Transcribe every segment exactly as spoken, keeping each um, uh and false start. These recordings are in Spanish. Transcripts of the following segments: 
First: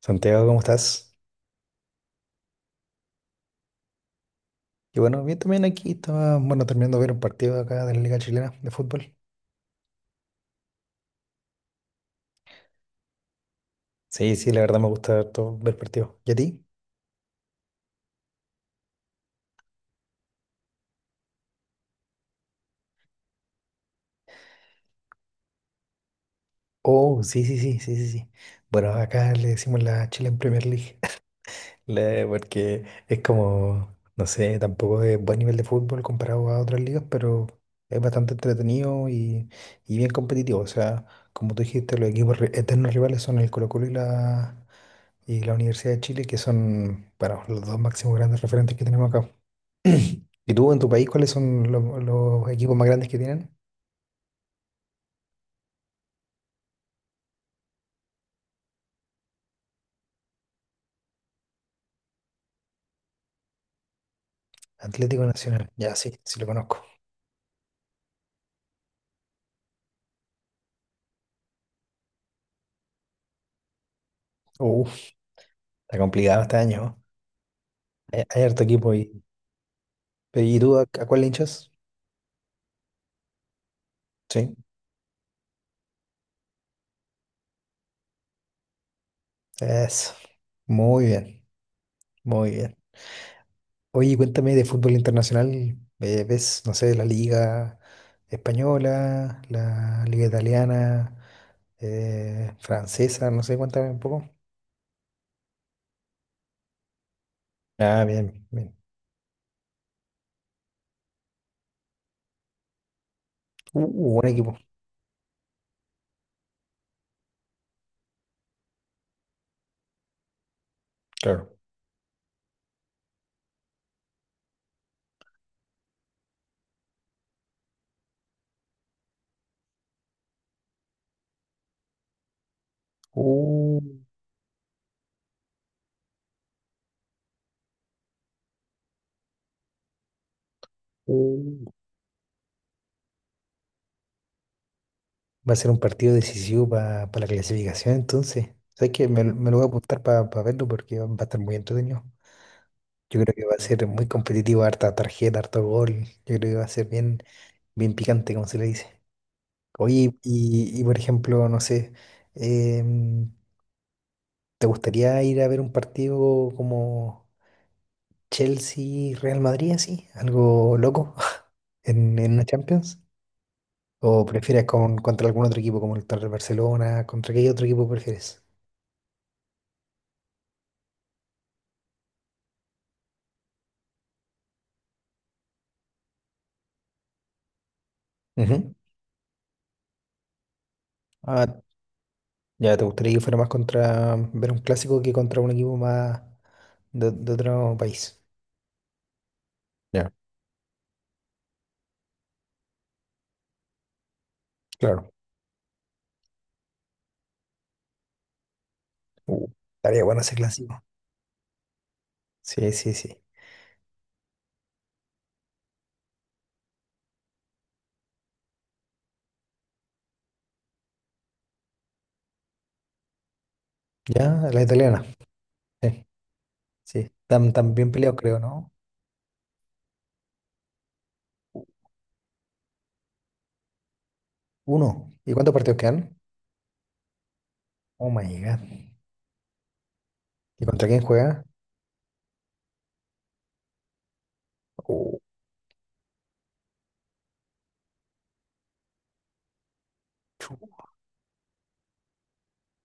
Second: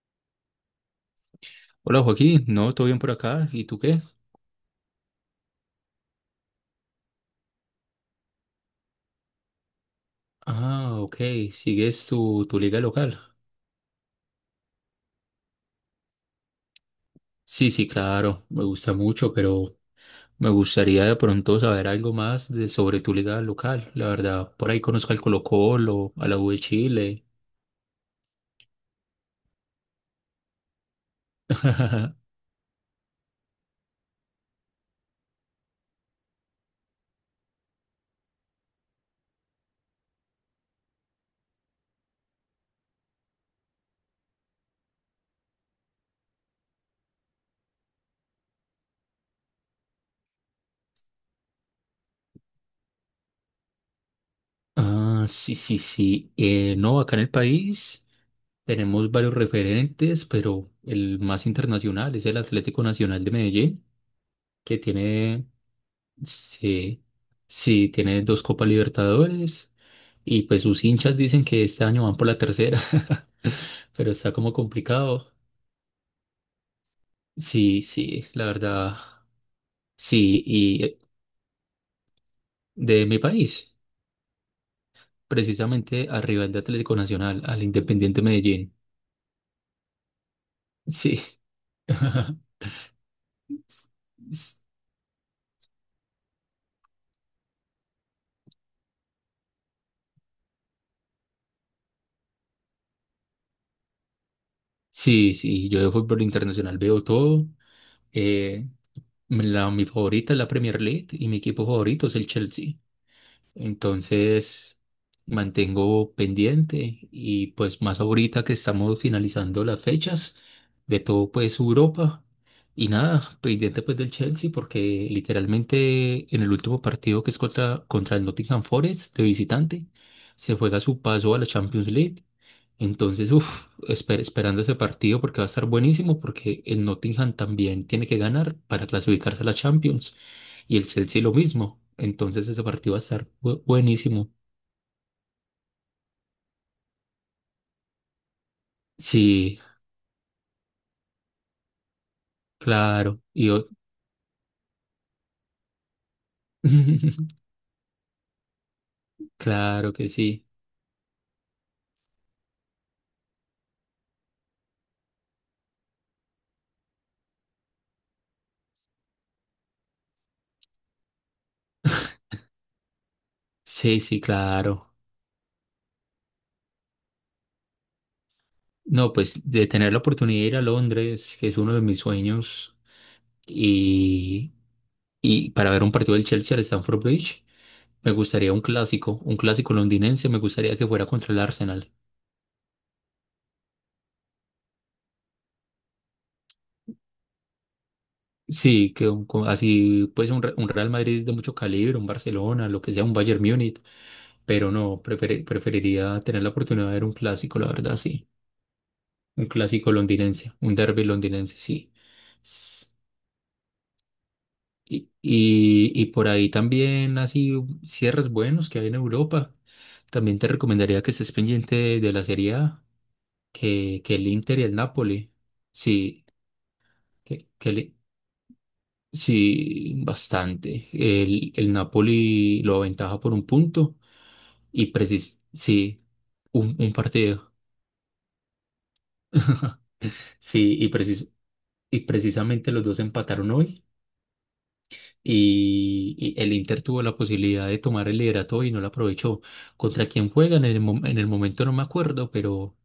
Santiago, ¿cómo estás? Hola Joaquín, no, todo bien por acá. ¿Y tú qué? Y bueno, bien también aquí estaba, bueno, terminando de ver un partido acá de la Liga Chilena de fútbol. Ah, ok, ¿sigues tu, tu liga local? Sí, sí, la verdad me gusta harto ver partidos. ¿Y a ti? Sí, sí, claro, me gusta mucho, pero me gustaría de pronto saber algo más de, sobre tu liga local. La verdad, por ahí conozco al Colo-Colo, a la U de Oh, Chile. sí, sí, sí, sí, sí, sí. Bueno, acá le decimos la Chilean Premier League. Le- Porque es como, no sé, tampoco es buen nivel de fútbol comparado a otras ligas, pero es bastante entretenido y, y bien competitivo. O sea, como tú dijiste, los equipos ri- eternos rivales son el Colo-Colo y la, y la Universidad de Chile, que son, bueno, los dos máximos grandes referentes que tenemos acá. ¿Y tú en tu país cuáles son lo- los, equipos más grandes que tienen? Ah, sí, sí, sí. Eh, no, acá en el país tenemos varios referentes, pero el más internacional es el Atlético Nacional de Medellín, que Atlético tiene, Nacional. Ya, sí, sí lo conozco. sí, sí, tiene dos Copas Libertadores. Y pues sus hinchas dicen que este año van por la tercera, pero está como Uf, complicado. está complicado este año, ¿no? Sí, Hay, sí, hay la harto equipo verdad, y, sí. ¿Y tú Y a, eh, a cuál le hinchas? de mi país, Sí. precisamente al rival de Atlético Nacional, al Independiente Medellín. Eso. Muy Sí. bien, muy bien. Oye, cuéntame S- de fútbol internacional. eh, ¿Ves, no sé, la liga española, la liga italiana, eh, francesa? No sé, cuéntame un poco. Sí, sí, yo de fútbol internacional veo todo. Ah, bien, Eh, bien. La, mi favorita es la Premier League y mi equipo favorito es el Chelsea. Uh, buen equipo, Entonces, mantengo pendiente y pues más ahorita que estamos finalizando las fechas de todo claro. pues Europa, y nada, pendiente pues del Chelsea porque literalmente en el último partido que es contra, contra el Nottingham Forest de visitante, se juega su paso a la Champions League. Entonces, uff, Uh, esperando ese partido porque va a estar buenísimo porque el Nottingham también tiene que ganar para clasificarse a la Champions y el Chelsea lo uh. mismo. Entonces ese partido va a estar bu- buenísimo. Va a ser un partido decisivo para la clasificación, entonces. ¿Sabes qué? Me, lo me lo Sí, voy a apuntar para verlo porque va va a estar muy entretenido. Yo claro. creo que Y va a ot- ser muy competitivo, harta tarjeta, harto gol. Yo creo que va a ser bien, bien picante, como se le dice. claro que Oye, sí. y, y por ejemplo, no sé, em, ¿te gustaría ir a ver un partido como Chelsea-Real Madrid, así? ¿Algo loco en, en la Champions? Sí, sí, ¿O prefieres claro. con, contra algún otro equipo, como el contra el Barcelona? ¿Contra qué otro equipo prefieres? No, pues de tener la oportunidad de ir a Londres, que es uno de mis sueños, y, y para ver un partido del Chelsea al Stamford Bridge, me gustaría un Ujú. clásico, un clásico londinense, me gustaría que fuera contra el Ah, Arsenal. ya, ¿te gustaría que fuera más contra ver un clásico que contra un equipo más de, de otro país? Sí, que un- co- así Ya, pues un, Re- un Real Madrid de mucho calibre, un Barcelona, lo que sea, un Bayern Múnich. Pero no, claro. prefer- preferiría tener la oportunidad de ver un clásico, la verdad, sí. Uh, Un clásico estaría bueno ese londinense, un clásico. derby londinense, sí. Sí, S- sí, sí. Y, y, y por ahí también así cierres buenos que hay en Europa. También te recomendaría que estés pendiente de, la Serie A, que, que el Ya, Inter la y el italiana. Napoli. Sí, Sí, sí. que, Están, que tan bien el- peleados, creo, ¿no? sí, bastante. El, el Napoli lo aventaja por un punto y Uno. ¿Y precis cuántos partidos sí, quedan? un, un partido. Oh my God. ¿Y Sí, contra y quién precis juega? y precisamente los dos empataron hoy. Uh, Y, y el Inter tuvo la posibilidad de tomar el liderato y no lo aprovechó. ¿Contra quién chu. juegan? En el, mom- en el momento no me acuerdo, pero,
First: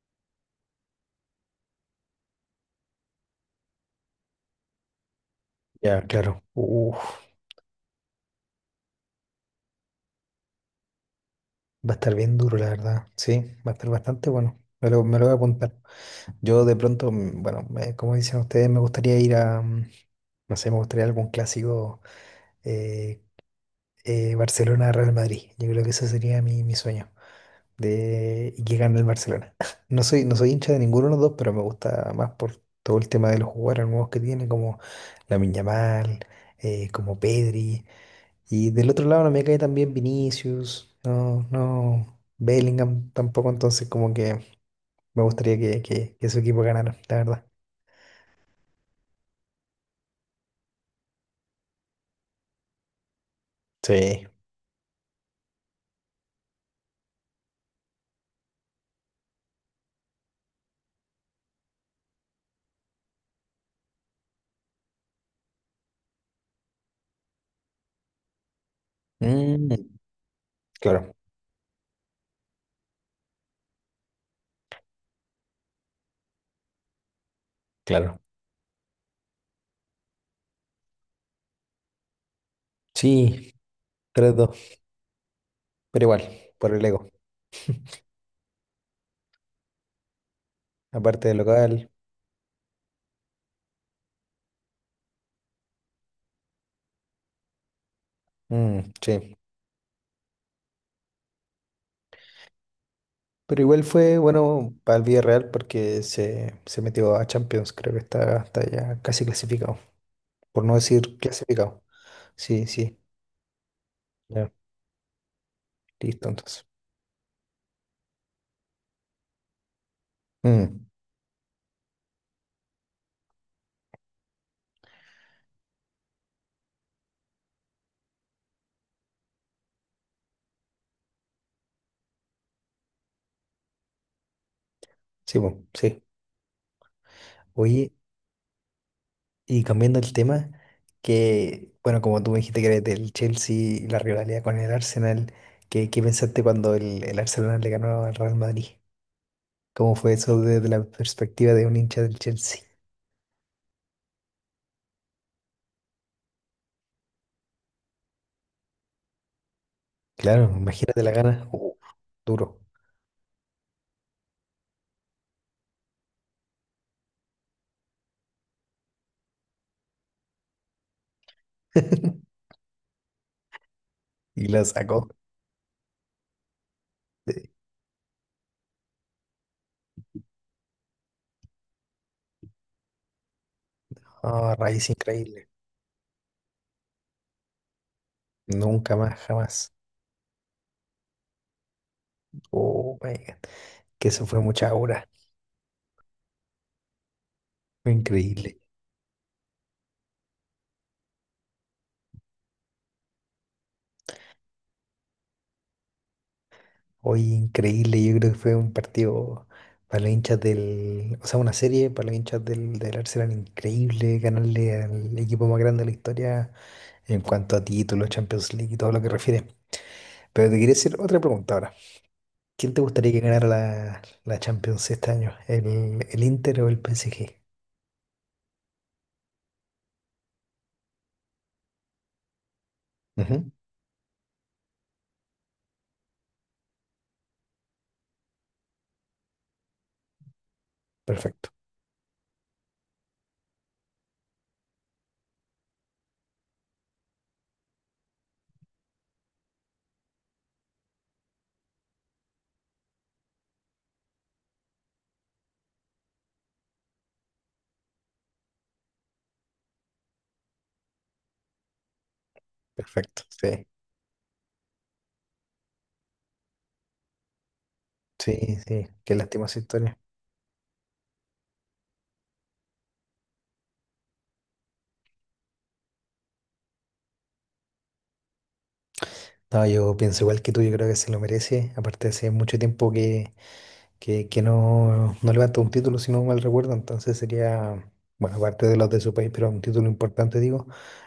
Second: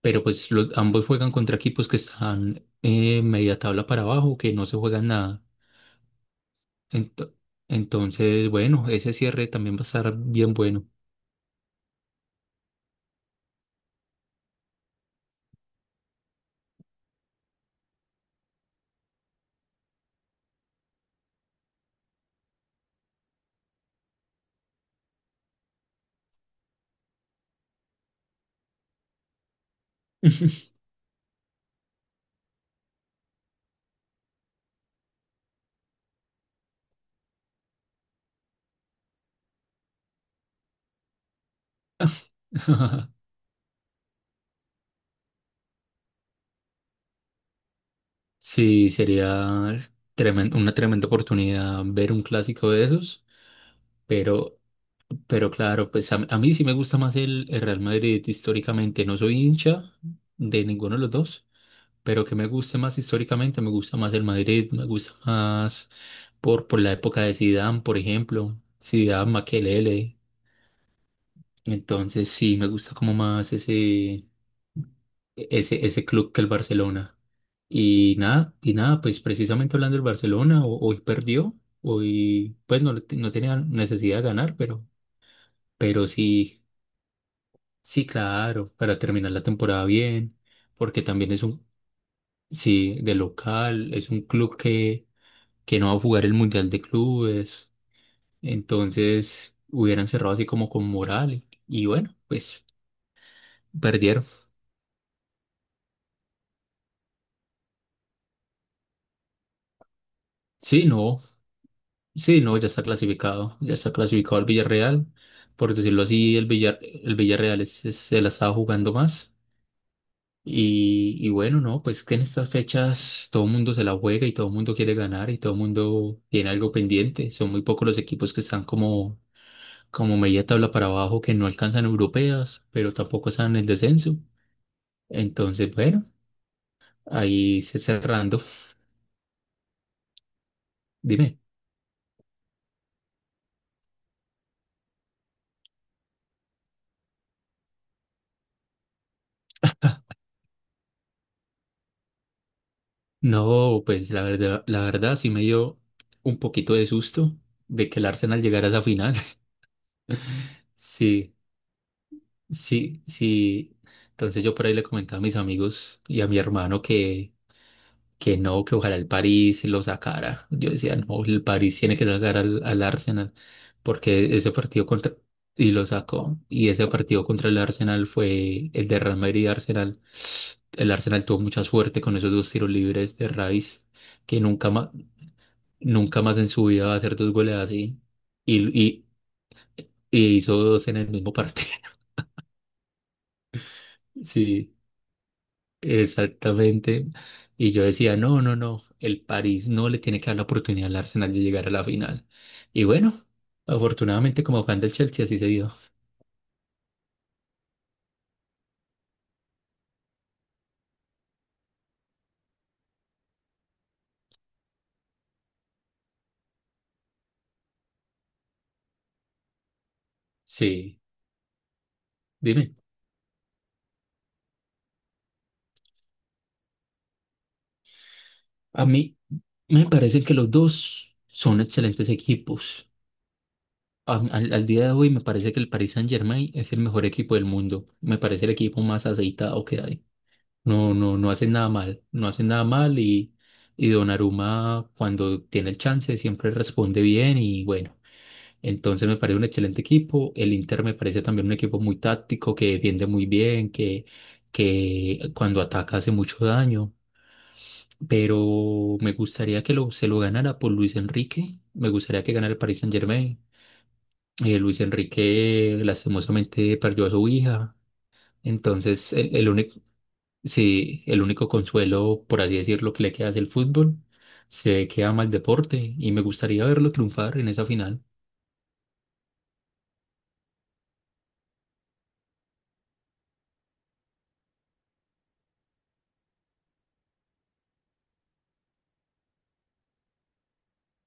pero pues los, ambos juegan contra equipos que están eh, media tabla para abajo, que no se juegan nada. Ya, claro. Uf, Ento- entonces, bueno, ese cierre también va a estar bien bueno. va a estar bien duro, la verdad. Sí, va a estar bastante bueno. Me lo, me lo voy a apuntar. Yo de pronto, mm, bueno, me- como dicen ustedes, me gustaría ir a, mm, no sé, me gustaría algún clásico eh, eh, Barcelona-Real Madrid. Yo creo que ese sería mi, mi sueño. De, y que gane el Barcelona. No soy, no soy hincha de ninguno de los dos, pero me gusta más por todo el tema de los jugadores nuevos que tiene, como Lamine Yamal, eh, como Pedri. Y del otro lado no me cae también Vinicius, no, no, Bellingham tampoco, entonces como que me gustaría que, que, que su equipo ganara, la verdad. Sí, sería tremen- una tremenda oportunidad ver un clásico de esos, Sí. pero. Pero claro, pues a, a mí sí me gusta más el, el Real Madrid históricamente. No soy hincha de ninguno de los dos, pero que me guste más históricamente, me gusta más el Madrid, me gusta más por, por la época de Zidane, por ejemplo, Zidane, Mm, Makelele. claro, Entonces sí, me gusta como más ese, ese, ese club que el Barcelona. Y claro. nada, y nada, pues precisamente hablando del Barcelona, ho- hoy perdió, hoy pues no, no Sí, tenía necesidad de tres dos ganar, pero, pero pero igual, sí. por el ego. Sí, claro, para terminar la temporada bien, porque Aparte también del es un, local, sí, de local, es un club que, que no va a jugar el Mundial de Clubes, mm, sí. entonces hubieran cerrado así como con moral y, y bueno, pues Pero igual fue perdieron. bueno para el Villarreal porque se, se metió a Champions, creo que está, está ya casi clasificado, por no Sí, decir no, clasificado. sí, no, Sí, ya está sí, clasificado, ya está clasificado el ya, Villarreal, por decirlo listo así, el entonces. Villar, el Villarreal es- es- se la estaba jugando más. Mm, Y, y bueno, no, pues que en estas fechas todo el mundo se la juega y todo el mundo quiere ganar y todo el mundo tiene algo pendiente. Son muy pocos los equipos que están como, como media tabla para abajo, que no alcanzan europeas, pero tampoco están en el descenso. sí, po, Entonces, sí. bueno, ahí se Oye, cerrando. y cambiando el tema, Dime. que bueno, como tú me dijiste que eres del Chelsea y la rivalidad con el Arsenal, ¿qué, ¿qué pensaste cuando el, el Arsenal le ganó al Real Madrid? ¿Cómo fue eso desde la perspectiva de un hincha del Chelsea? No, pues la verdad, la verdad sí me dio un poquito de susto de que el Arsenal llegara a esa final. Claro, imagínate la Sí, gana, uh, duro. sí, sí. Entonces yo por ahí le comentaba a mis amigos y a mi hermano que que no, que ojalá el París lo sacara. Yo decía, no, el París tiene que sacar al, al Arsenal, porque Y ese la partido sacó. contra, y lo sacó, y ese partido contra el Arsenal fue el de Real Madrid y Arsenal. El Arsenal tuvo mucha suerte con esos dos tiros libres de Rice, que Ah, nunca raíz más, increíble. nunca más en su vida va a hacer dos goles así, y, Nunca y, más, jamás. y hizo dos en el mismo partido. Oh my God. Que eso fue mucha Sí. aura. Exactamente. Y yo Fue decía, no, no, increíble. no, el París no le tiene que dar la oportunidad al Arsenal de llegar a la final. Y bueno, afortunadamente como fan del Chelsea así se dio. Hoy increíble. Yo creo que fue un partido para los hinchas del. O sea, una serie para los hinchas del, del Arsenal increíble. Ganarle al equipo más grande de la historia en cuanto a títulos, Champions League y todo lo que refiere. Pero te quería hacer Sí, otra pregunta ahora. ¿Quién dime, te gustaría que ganara la, la Champions este año? ¿El, el Inter o el P S G? a mí me parece que los dos son excelentes equipos. Ujú, A- al, al día de hoy me parece que el Paris Saint-Germain es el mejor equipo del mundo. Me parece el equipo más aceitado que hay. No, no, no perfecto, hacen nada mal, no hacen nada mal y, y Donnarumma cuando tiene el chance siempre responde bien y bueno. Entonces me parece un excelente equipo. El Inter me parece también un equipo muy táctico, que defiende muy bien, que, que cuando ataca hace mucho daño. Pero me gustaría que lo, se lo ganara por Luis Enrique. Me gustaría que ganara el Paris perfecto. Saint-Germain. Sí. Eh, Luis Enrique lastimosamente perdió a su hija. Sí, sí, Entonces qué el, lástima el esa único, historia. sí, el único consuelo, por así decirlo, que le queda es el fútbol. Se ve que ama el deporte y me gustaría verlo triunfar en esa final. No, yo pienso igual que tú, yo creo que se lo merece. Aparte, hace mucho tiempo que, que, que no, no levanta un título, si no mal recuerdo. Entonces sería, bueno, aparte de los de su país, pero un título importante, digo,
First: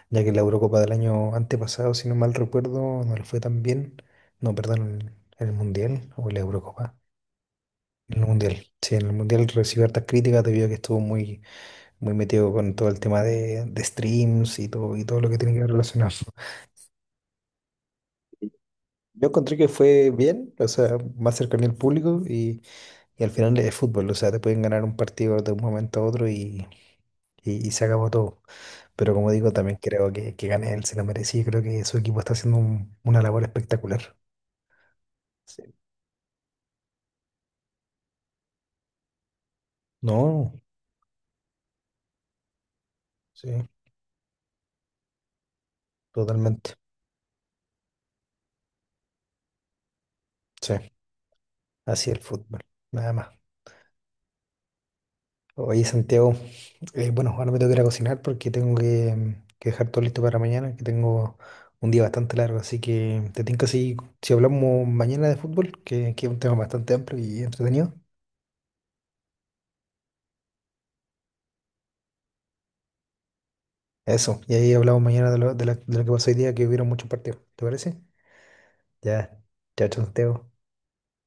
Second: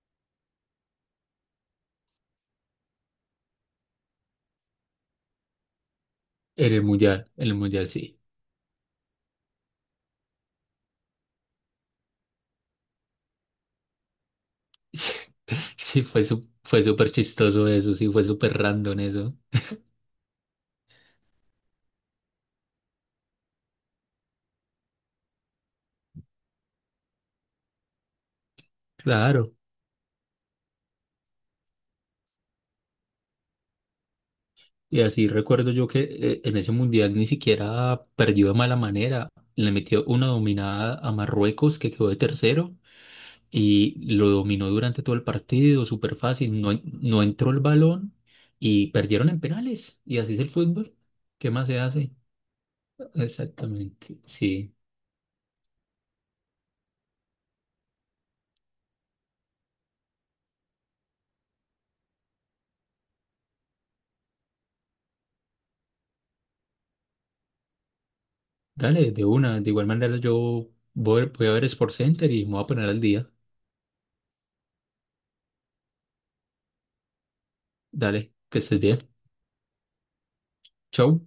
ya que la Eurocopa del año antepasado, si no mal recuerdo, no le fue tan bien. No, perdón, en el Mundial o en la En el Eurocopa. Mundial, en el mundial En sí. el Mundial, sí, en el Mundial recibió hartas críticas debido a que estuvo muy, muy metido con todo el tema de, de streams y todo, y Sí, todo lo que tiene que ver sí, relacionado. fue, su- fue súper chistoso eso, sí, fue súper random Yo eso. encontré que fue bien, o sea, más cercano al público y, y al final es fútbol, o sea, te pueden ganar un partido de un momento a otro y, y, y se acabó todo. Pero como digo, Claro. también creo que, que gane él, se lo merecía, creo que su equipo está haciendo un- una labor espectacular. Y así Sí. recuerdo yo que eh, en ese mundial ni siquiera perdió de mala manera. Le metió una No, dominada a Marruecos que quedó de tercero sí, y lo dominó durante todo el partido, súper fácil. No, totalmente. en- no entró el balón y perdieron en penales. Y así es el Sí, fútbol. ¿Qué más se hace? así el fútbol, nada más. Exactamente. Sí. Oye, Santiago, eh, bueno, ahora me tengo que ir a cocinar porque tengo que, mm, que dejar todo listo para mañana, que tengo un día bastante largo, así que te tengo si, si hablamos mañana de fútbol, que, que es un tema bastante amplio y entretenido. Dale, de una. De igual manera yo voy, voy a ver Sports Center y me voy a poner al día. Eso, y ahí hablamos mañana de lo, de la- de lo que pasó hoy día, que hubieron muchos partidos, ¿te parece? Dale, que estés bien. Ya, chao, chao, Santiago. Chau.